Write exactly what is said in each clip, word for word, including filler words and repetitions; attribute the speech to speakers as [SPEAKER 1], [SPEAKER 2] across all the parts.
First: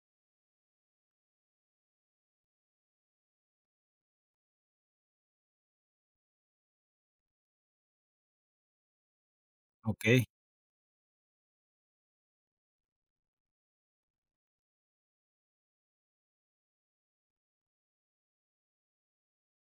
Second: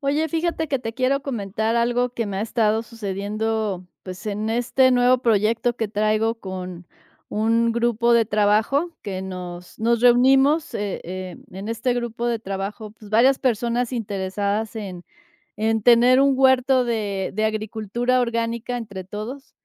[SPEAKER 1] Oye, fíjate que te quiero comentar algo que me ha estado sucediendo, pues, en este nuevo proyecto que traigo con un grupo de trabajo que nos nos
[SPEAKER 2] Okey,
[SPEAKER 1] reunimos, eh, eh, en este grupo de trabajo, pues, varias personas interesadas en en tener un huerto de de agricultura orgánica entre todos.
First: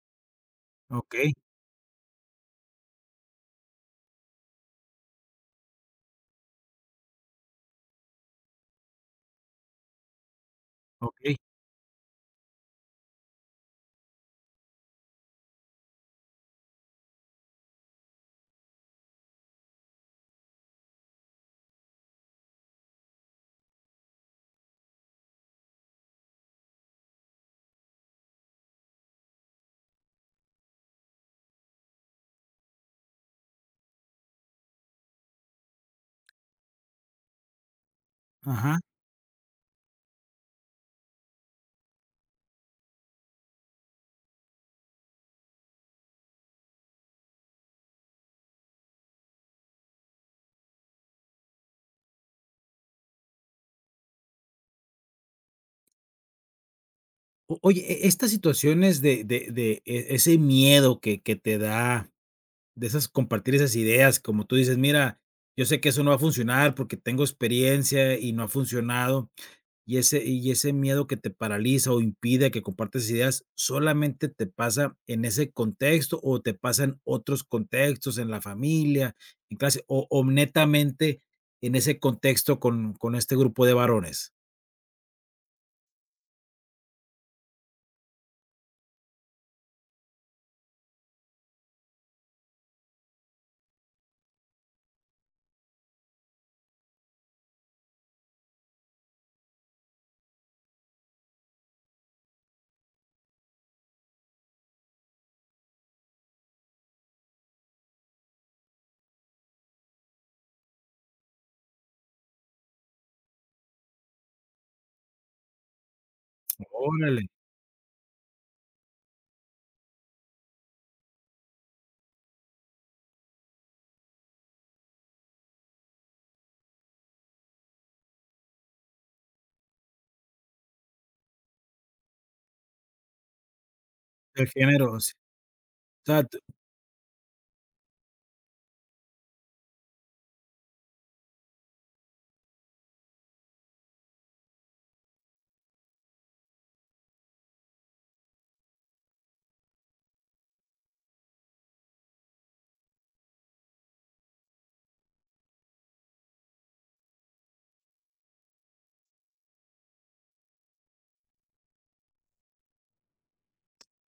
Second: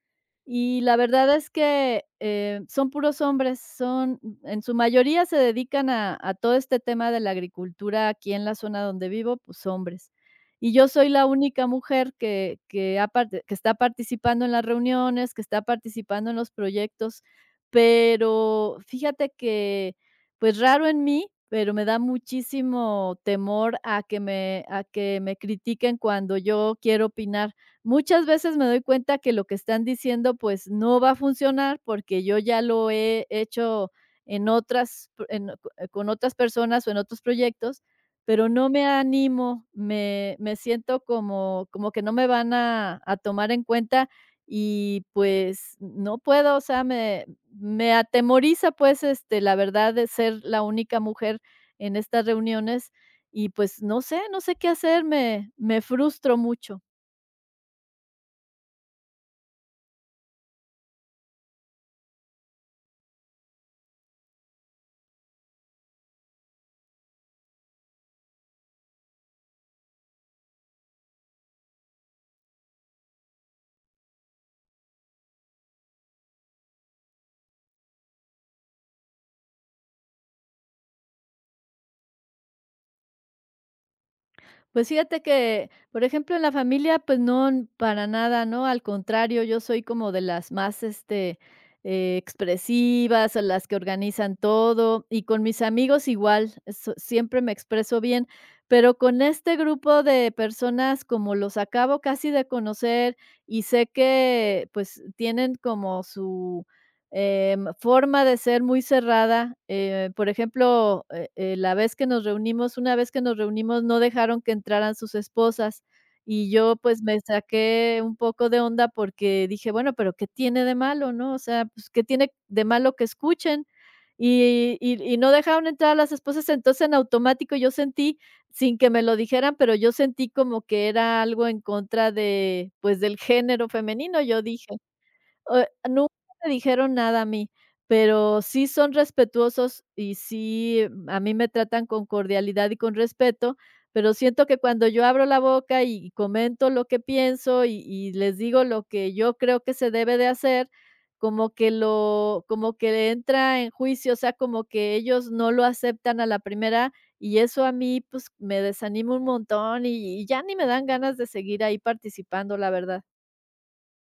[SPEAKER 1] Y la
[SPEAKER 2] okey,
[SPEAKER 1] verdad es que, eh, son puros hombres, son en su mayoría se dedican a a todo este tema de la agricultura aquí en la zona donde vivo, pues, hombres. Y yo soy la
[SPEAKER 2] okey,
[SPEAKER 1] única mujer que que ha parte que está participando en las reuniones, que está participando en los proyectos, pero fíjate que, pues, raro en mí, pero me da muchísimo temor a que me a que me critiquen cuando yo quiero opinar. Muchas veces me doy cuenta que lo que están diciendo, pues, no va a funcionar porque yo ya lo he hecho en otras pr- en eh, con otras personas o en otros proyectos, pero no
[SPEAKER 2] ajá.
[SPEAKER 1] me animo, me me siento como como que no me van a a tomar en cuenta y, pues, no puedo, o sea, me me atemoriza, pues, este, la verdad de ser la única mujer en estas reuniones y, pues, no sé no sé qué hacer, me me frustro mucho.
[SPEAKER 2] O oye, e estas situaciones de de de e ese miedo que que te da, de esas compartir esas ideas, como tú dices: "Mira, yo sé que eso no va a funcionar porque tengo experiencia y no ha funcionado", y ese y ese miedo que te paraliza o impide que compartas ideas, ¿solamente te pasa en ese contexto o te pasa en otros contextos, en la familia, en clase, o o netamente en ese contexto con con este grupo de varones?
[SPEAKER 1] Pues fíjate que, por ejemplo, en la familia, pues no, n- para nada, ¿no? Al contrario, yo soy como de las más, este, eh, expresivas, a las que organizan todo, y con mis amigos igual, so- siempre me expreso bien, pero con este grupo de personas, como los acabo casi de conocer y sé que, pues, tienen como su... em, forma de ser muy cerrada. eh, por ejemplo, eh, eh, la vez que nos reunimos, una vez que nos reunimos, no dejaron que entraran sus esposas. Y yo, pues, me
[SPEAKER 2] Órale.
[SPEAKER 1] saqué un poco de onda porque dije: "Bueno, pero, ¿qué tiene de malo?", ¿no? O sea, pues, ¿qué tiene de malo que escuchen? Y y y no dejaron entrar a las esposas, entonces, en automático yo sentí, sin que me lo dijeran, pero yo sentí como que era algo en contra de, pues, del género femenino, yo
[SPEAKER 2] El
[SPEAKER 1] dije.
[SPEAKER 2] género, sí.
[SPEAKER 1] Eh,
[SPEAKER 2] O
[SPEAKER 1] nunca
[SPEAKER 2] sea,
[SPEAKER 1] me dijeron nada a mí, pero sí son respetuosos y sí, mm, a mí me tratan con cordialidad y con respeto, pero siento que cuando yo abro la boca y comento lo que pienso y y les digo lo que yo creo que se debe de hacer, como que lo como que entra en juicio, o sea, como que ellos no lo aceptan a la primera, y eso a mí, pues, me desanima un montón y y ya ni me dan ganas de seguir ahí participando, la verdad.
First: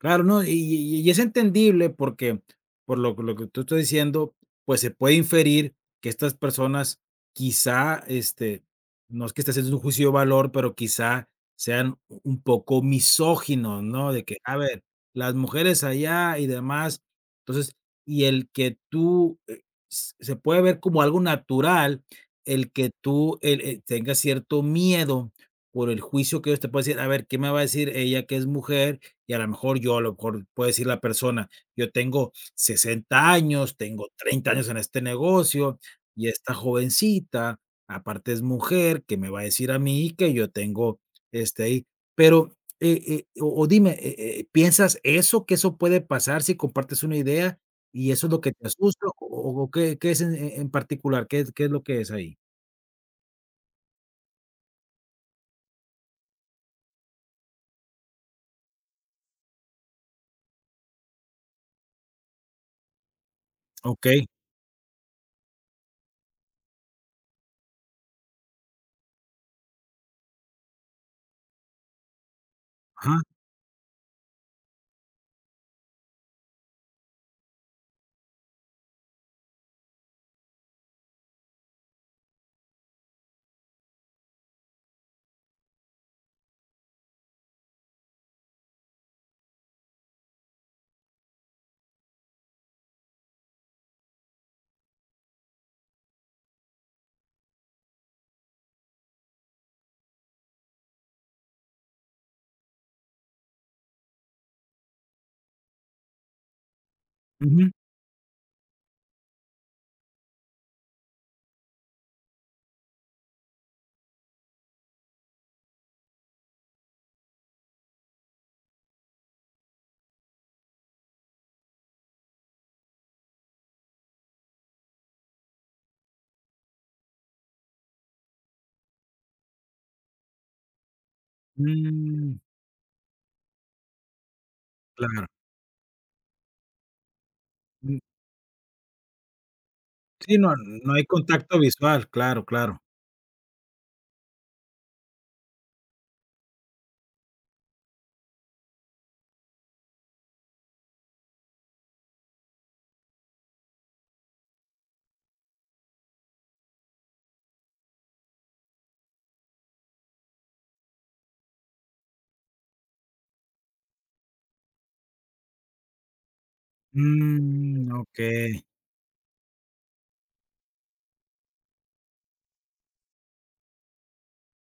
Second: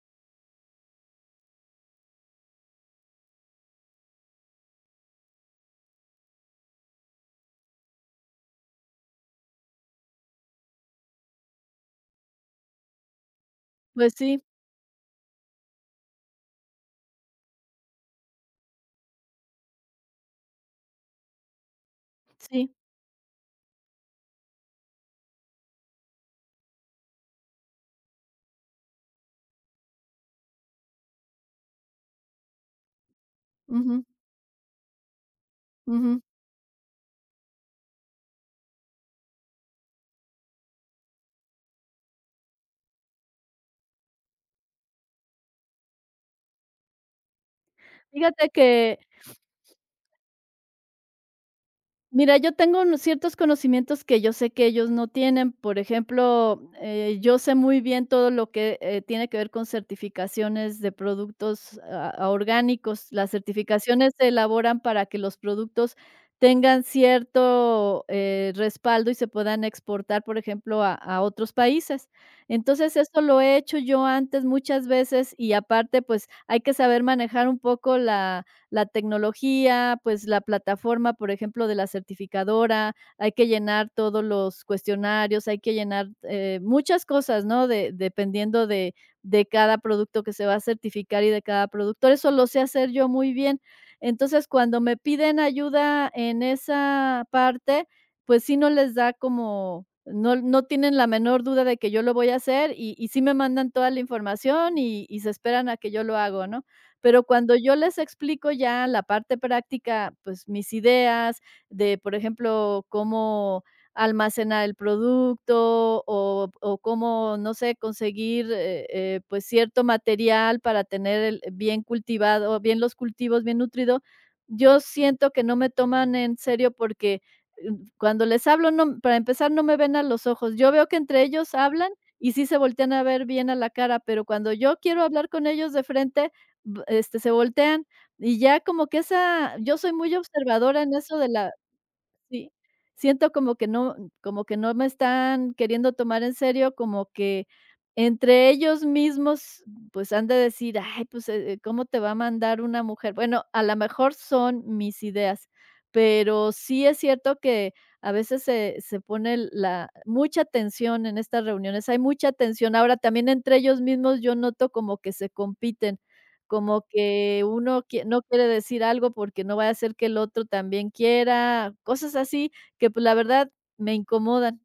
[SPEAKER 2] claro, no, y y y es entendible porque, por lo lo que tú estás diciendo, pues, se puede inferir que estas personas quizá, este, no es que esté haciendo un juicio de valor, pero quizá sean u un poco misóginos, ¿no?
[SPEAKER 1] Pues
[SPEAKER 2] De que,
[SPEAKER 1] sí,
[SPEAKER 2] a ver, las mujeres allá y demás. Entonces, y el que tú, eh, s se puede ver como algo natural el
[SPEAKER 1] sí.
[SPEAKER 2] que tú, el eh, tengas cierto miedo por el juicio que ellos te pueden decir, a ver, ¿qué me va a decir ella que es mujer? Y a lo mejor yo, a lo mejor puede decir la persona, yo tengo sesenta años,
[SPEAKER 1] Ujú.
[SPEAKER 2] tengo treinta años en este negocio
[SPEAKER 1] Ujú.
[SPEAKER 2] y esta jovencita, aparte es mujer, que me va a decir a mí que yo tengo este ahí. Pero, eh eh, o o dime, eh eh, ¿piensas eso, que eso puede pasar si compartes una idea y eso es lo
[SPEAKER 1] Fíjate
[SPEAKER 2] que te
[SPEAKER 1] que,
[SPEAKER 2] asusta o o o qué qué es en en en particular? ¿Qué es- ¿qué es lo que es ahí?
[SPEAKER 1] mira, yo tengo unos ciertos conocimientos que yo sé que ellos no tienen. Por ejemplo, eh, yo sé muy bien todo lo que eh, tiene que ver con certificaciones de productos ah, ah, orgánicos. Las certificaciones
[SPEAKER 2] Okey,
[SPEAKER 1] se elaboran para que los productos tengan cierto eh, respaldo y se puedan exportar, por ejemplo, a, a otros países. Entonces,
[SPEAKER 2] ajá,
[SPEAKER 1] esto lo he hecho yo antes muchas veces y aparte, pues hay que saber manejar un poco la la tecnología, pues la plataforma, por ejemplo, de la certificadora, hay que llenar todos los cuestionarios, hay que llenar eh, muchas cosas, ¿no? De, dependiendo de, de cada producto que se va a certificar y de cada productor. Eso lo sé hacer yo muy bien. Entonces, cuando me piden ayuda en esa parte, pues sí no les da como, no, no tienen la menor duda de que yo lo voy a hacer y, y sí me mandan toda la información y, y se esperan a que yo lo hago, ¿no? Pero cuando
[SPEAKER 2] ujú,
[SPEAKER 1] yo les explico ya la parte práctica, pues mis ideas de, por ejemplo, cómo almacenar el producto o o cómo, no sé, conseguir, eh eh, pues cierto material para tener el bien cultivado, bien los cultivos, bien nutrido, yo siento que no me toman en serio porque, mm, cuando les hablo, no para empezar, no me ven a los ojos. Yo veo que entre ellos hablan y
[SPEAKER 2] mm,
[SPEAKER 1] sí se voltean a ver bien a la cara, pero cuando yo quiero
[SPEAKER 2] claro,
[SPEAKER 1] hablar con ellos de frente, B este, se voltean,
[SPEAKER 2] mm,
[SPEAKER 1] y ya como que esa yo soy muy
[SPEAKER 2] sí, no
[SPEAKER 1] observadora
[SPEAKER 2] no
[SPEAKER 1] en
[SPEAKER 2] hay
[SPEAKER 1] eso de la
[SPEAKER 2] contacto visual, claro,
[SPEAKER 1] sí,
[SPEAKER 2] claro.
[SPEAKER 1] siento como que no como que no me están queriendo tomar en serio, como que entre ellos mismos, pues, han de decir: "Ay, pues, eh, eh, ¿cómo te va a mandar una mujer?". Bueno, a lo mejor son mis ideas, pero sí es cierto que a veces se se pone la mucha tensión en estas reuniones, hay mucha tensión. Ahora, también entre ellos mismos yo noto como que se compiten. Como que uno
[SPEAKER 2] Mm,
[SPEAKER 1] quie no quiere
[SPEAKER 2] okey,
[SPEAKER 1] decir algo porque no vaya a ser que el otro también quiera, cosas así que, pues, la verdad me incomodan.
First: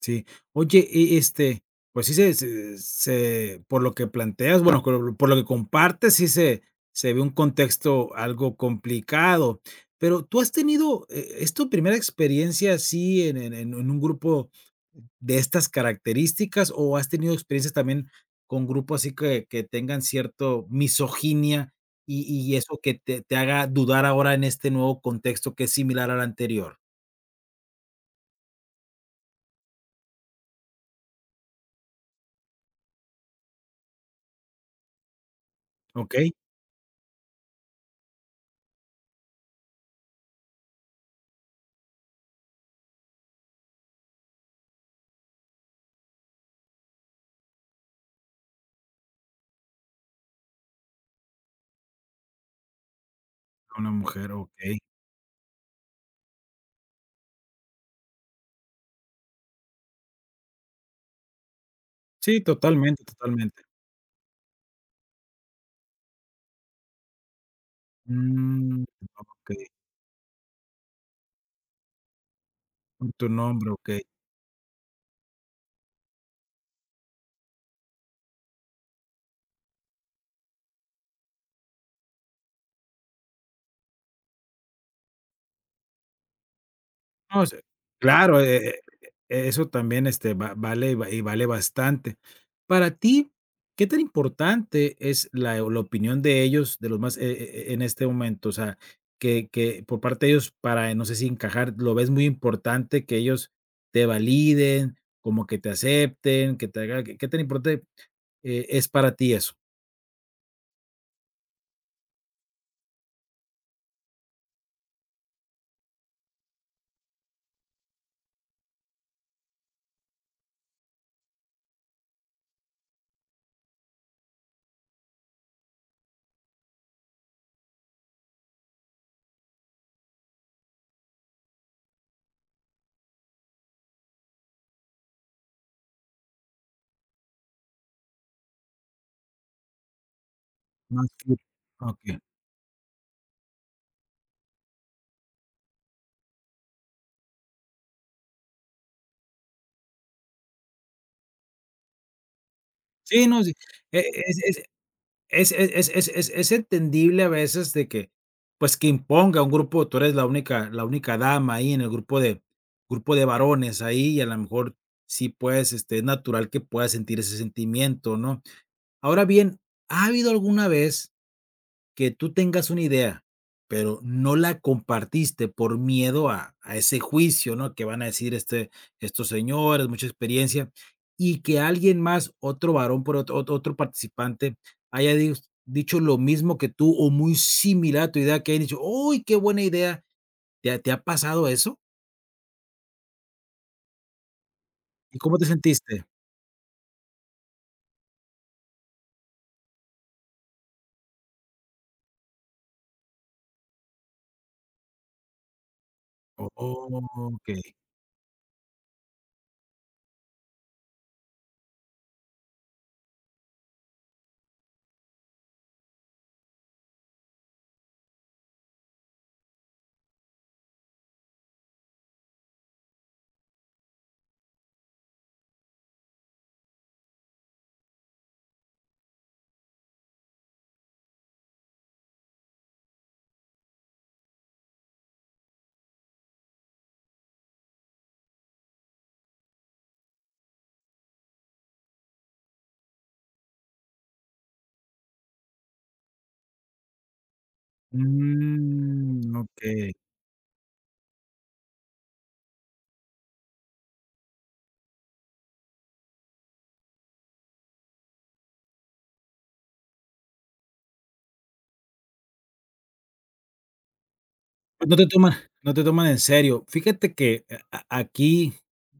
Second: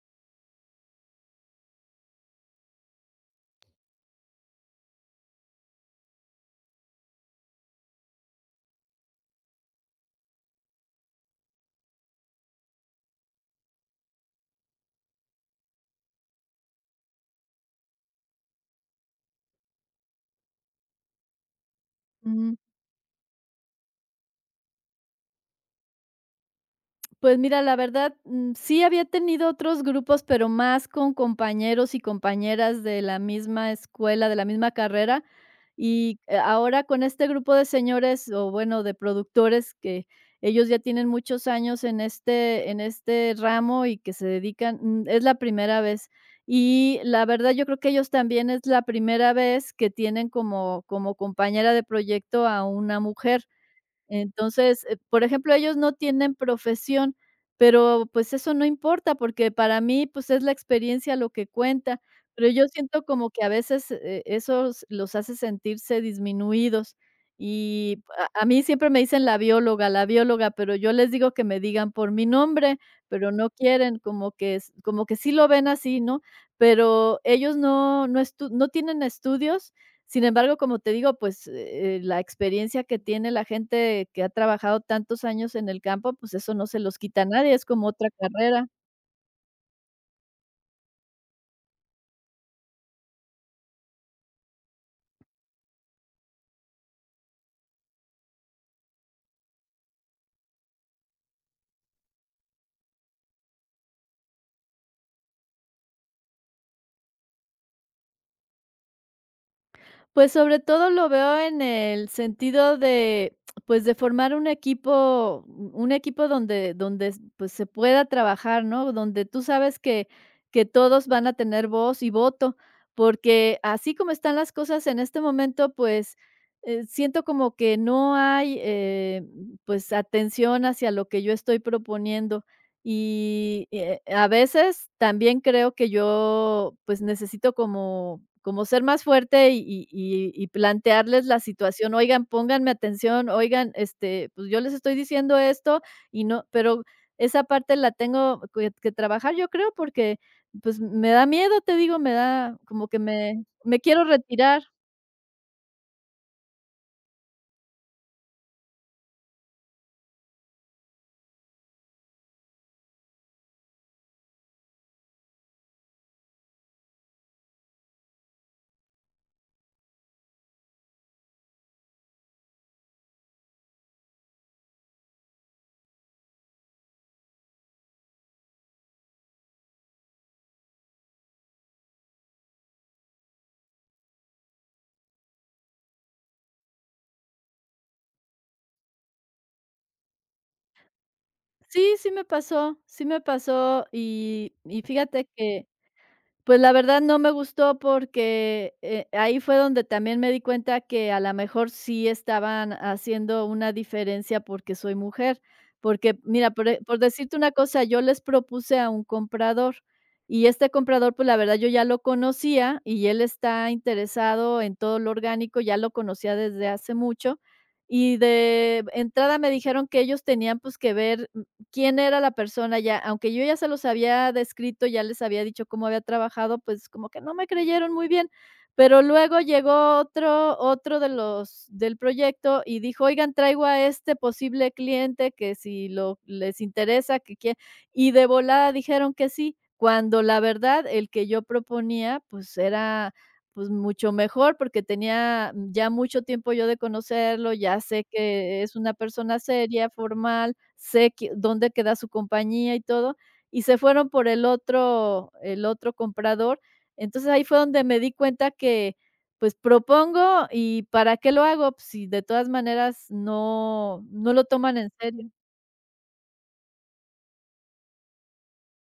[SPEAKER 2] sí. Oye, y, este, pues sí se se se por lo que planteas, bueno, por lo por lo que compartes, sí se se ve un contexto algo complicado. Pero, ¿tú has tenido, eh, es tu primera experiencia así en en en un grupo de estas características, o has tenido experiencias también con grupos así que que tengan cierto misoginia y y eso que te te haga dudar ahora en este nuevo contexto que es similar al anterior?
[SPEAKER 1] Pues mira, la verdad, mm, sí había tenido otros grupos, pero más con compañeros y compañeras de la misma escuela, de la misma carrera. Y
[SPEAKER 2] ¿Okey?
[SPEAKER 1] eh, ahora con este grupo de señores o bueno, de productores que ellos ya tienen muchos años en este, en este ramo y que se dedican, mm, es la primera vez. Y la verdad, yo creo que ellos también es la primera vez que tienen como, como compañera de proyecto a una mujer.
[SPEAKER 2] Una mujer, okey.
[SPEAKER 1] Entonces, eh, por ejemplo, ellos no tienen profesión, pero, pues, eso no importa, porque para mí, pues, es la experiencia lo que cuenta,
[SPEAKER 2] Sí,
[SPEAKER 1] pero yo siento
[SPEAKER 2] totalmente,
[SPEAKER 1] como que a
[SPEAKER 2] totalmente.
[SPEAKER 1] veces, eh, eso s- los hace sentirse disminuidos, y a a mí
[SPEAKER 2] Mm,
[SPEAKER 1] siempre me dicen la
[SPEAKER 2] okey,
[SPEAKER 1] bióloga, la bióloga, pero yo les digo que me digan por mi nombre,
[SPEAKER 2] por tu
[SPEAKER 1] pero no
[SPEAKER 2] nombre,
[SPEAKER 1] quieren,
[SPEAKER 2] okey.
[SPEAKER 1] como que s como que sí lo ven así, ¿no? Pero ellos no no estu no tienen estudios, sin embargo, como te digo, pues, eh, la experiencia que tiene la gente que ha trabajado tantos años en el campo, pues, eso no se los quita a
[SPEAKER 2] No,
[SPEAKER 1] nadie,
[SPEAKER 2] sí,
[SPEAKER 1] es como otra
[SPEAKER 2] claro, eh
[SPEAKER 1] carrera.
[SPEAKER 2] eh eh, eso también, este, va vale y va- y vale bastante. Para ti, ¿qué tan importante es la la opinión de ellos, de los más, eh eh, eh, en este momento? O sea, que que por parte de ellos para, eh, no sé si encajar, ¿lo ves muy importante que ellos te validen, como que te acepten, que te haga qué qué tan importante, eh, es para ti eso?
[SPEAKER 1] Pues, sobre todo lo veo en el sentido de, pues, de formar un equipo un equipo donde donde, s- pues, se pueda trabajar, ¿no? Donde tú sabes que que todos van a tener voz y voto, porque así como están las cosas en este momento, pues, eh, siento como que no hay, eh, pues, atención hacia lo que yo estoy proponiendo. Y, eh, a veces también creo que yo, pues, necesito como como ser más fuerte y y y y
[SPEAKER 2] Más
[SPEAKER 1] plantearles
[SPEAKER 2] que
[SPEAKER 1] la situación:
[SPEAKER 2] okey.
[SPEAKER 1] "Oigan, pónganme atención, oigan, este, pues, yo les estoy diciendo esto y no", pero esa parte la tengo que que trabajar, yo creo, porque, pues, me da miedo, te digo, me da como que
[SPEAKER 2] Sí, no,
[SPEAKER 1] me
[SPEAKER 2] sí.
[SPEAKER 1] me
[SPEAKER 2] E
[SPEAKER 1] quiero
[SPEAKER 2] es
[SPEAKER 1] retirar.
[SPEAKER 2] es es es es es es entendible a veces de que, pues, que imponga un grupo, tú eres la única la única dama ahí en el grupo de grupo de varones ahí, y a lo mejor sí puedes, este, es natural que puedas sentir ese sentimiento, ¿no? Ahora bien, ¿ha habido alguna vez que tú tengas una idea, pero no la compartiste por miedo a a ese juicio, ¿no? Que van a decir, este, estos señores, mucha experiencia, y que alguien más, otro varón, por otro otro otro participante, haya dis dicho lo mismo que tú o muy similar a tu idea, que hayan dicho: "Uy, qué buena idea", ¿te ha te ha pasado eso?
[SPEAKER 1] Sí, sí me pasó, sí me pasó y y
[SPEAKER 2] ¿Y
[SPEAKER 1] fíjate
[SPEAKER 2] cómo te
[SPEAKER 1] que
[SPEAKER 2] sentiste?
[SPEAKER 1] pues, la verdad no me gustó porque, eh, ahí fue donde también me di cuenta que a lo mejor sí estaban haciendo una diferencia porque soy mujer, porque mira, por e por decirte una
[SPEAKER 2] Okey,
[SPEAKER 1] cosa, yo les propuse a un comprador, y este comprador, pues, la verdad yo ya lo conocía, y él está interesado en todo lo orgánico, ya lo conocía desde hace mucho, y de entrada me dijeron que ellos tenían, pues, que ver quién era la persona ya, aunque yo ya se los había descrito, ya les había dicho cómo había trabajado, pues como que no me creyeron muy bien. Pero luego llegó otro, otro de los del proyecto y dijo, oigan, traigo a este posible cliente que si lo les interesa, que quie-". Y de volada dijeron que sí, cuando la verdad el que yo proponía, pues era pues mucho mejor porque tenía ya mucho tiempo yo de conocerlo, ya sé que es una
[SPEAKER 2] mm,
[SPEAKER 1] persona
[SPEAKER 2] okey.
[SPEAKER 1] seria, formal, sé que dónde queda su compañía y todo, y se fueron por el otro el otro comprador. Entonces, ahí fue donde me di cuenta que, pues, propongo, ¿y para qué lo hago? Pues, si de todas maneras no no lo toman en
[SPEAKER 2] No te
[SPEAKER 1] serio.
[SPEAKER 2] toman no te toman en serio. Fíjate que a a aquí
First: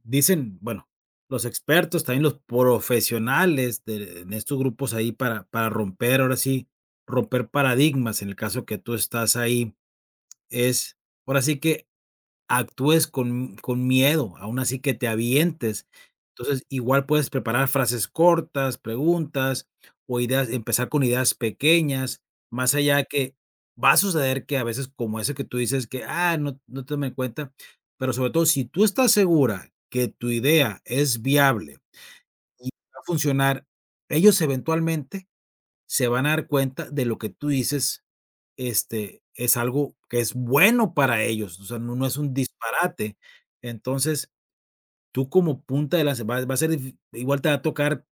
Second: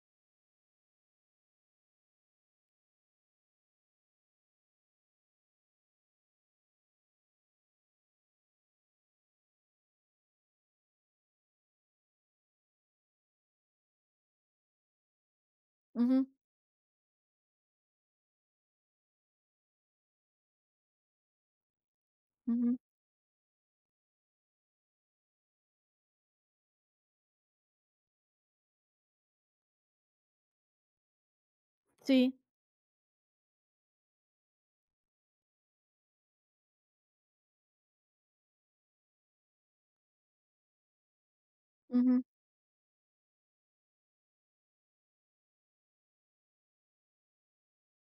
[SPEAKER 2] dicen, bueno, los expertos, también los profesionales de en estos grupos ahí para para romper, ahora sí, romper paradigmas, en el caso que tú estás ahí, es, ahora sí que actúes con con miedo, aún así que te avientes.
[SPEAKER 1] Ujú,
[SPEAKER 2] Entonces, igual puedes preparar frases cortas, preguntas o ideas empezar con ideas pequeñas, más
[SPEAKER 1] ujú.
[SPEAKER 2] allá que va a suceder que a veces, como ese que tú dices que: "Ah, no no te me cuenta", pero sobre todo, si tú estás segura que tu idea es viable
[SPEAKER 1] Sí,
[SPEAKER 2] y va a funcionar, ellos eventualmente se van a dar cuenta de lo que tú dices este, es algo que es bueno para ellos, o sea, no no es
[SPEAKER 1] ujú.
[SPEAKER 2] un disparate. Entonces, tú como punta de lanza va va a ser dif igual te va a tocar,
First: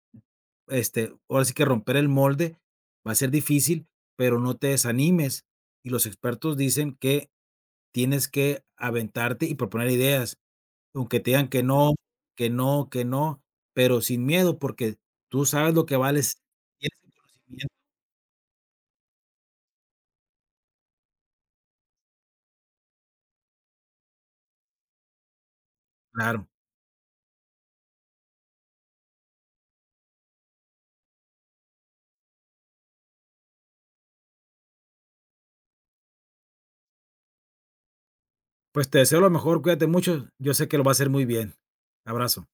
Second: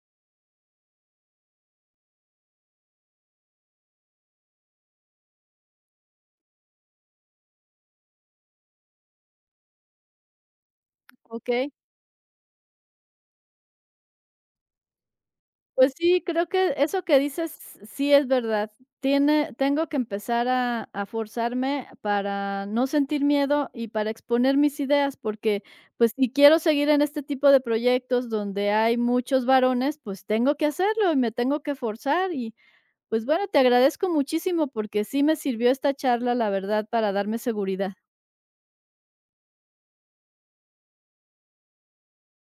[SPEAKER 2] este, ahora sí que romper el molde, va a ser difícil, pero no te desanimes. Y los expertos dicen que tienes que aventarte y proponer ideas, aunque te digan que
[SPEAKER 1] Okey.
[SPEAKER 2] no, que no, que no, pero sin miedo, porque tú sabes lo
[SPEAKER 1] Pues
[SPEAKER 2] que
[SPEAKER 1] sí,
[SPEAKER 2] vales,
[SPEAKER 1] creo que
[SPEAKER 2] tienes
[SPEAKER 1] eso
[SPEAKER 2] el
[SPEAKER 1] que dices
[SPEAKER 2] conocimiento.
[SPEAKER 1] sí es verdad. Tiene Tengo que empezar a a forzarme para no sentir miedo y para exponer mis ideas, porque, pues, si
[SPEAKER 2] Claro.
[SPEAKER 1] quiero seguir en este tipo de proyectos donde hay muchos varones, pues, tengo que hacerlo y me tengo que forzar y, pues, bueno, te agradezco muchísimo porque sí me sirvió esta charla, la verdad, para darme seguridad.
[SPEAKER 2] Pues te deseo lo mejor, cuídate mucho, yo sé que lo va a hacer muy bien. Abrazo.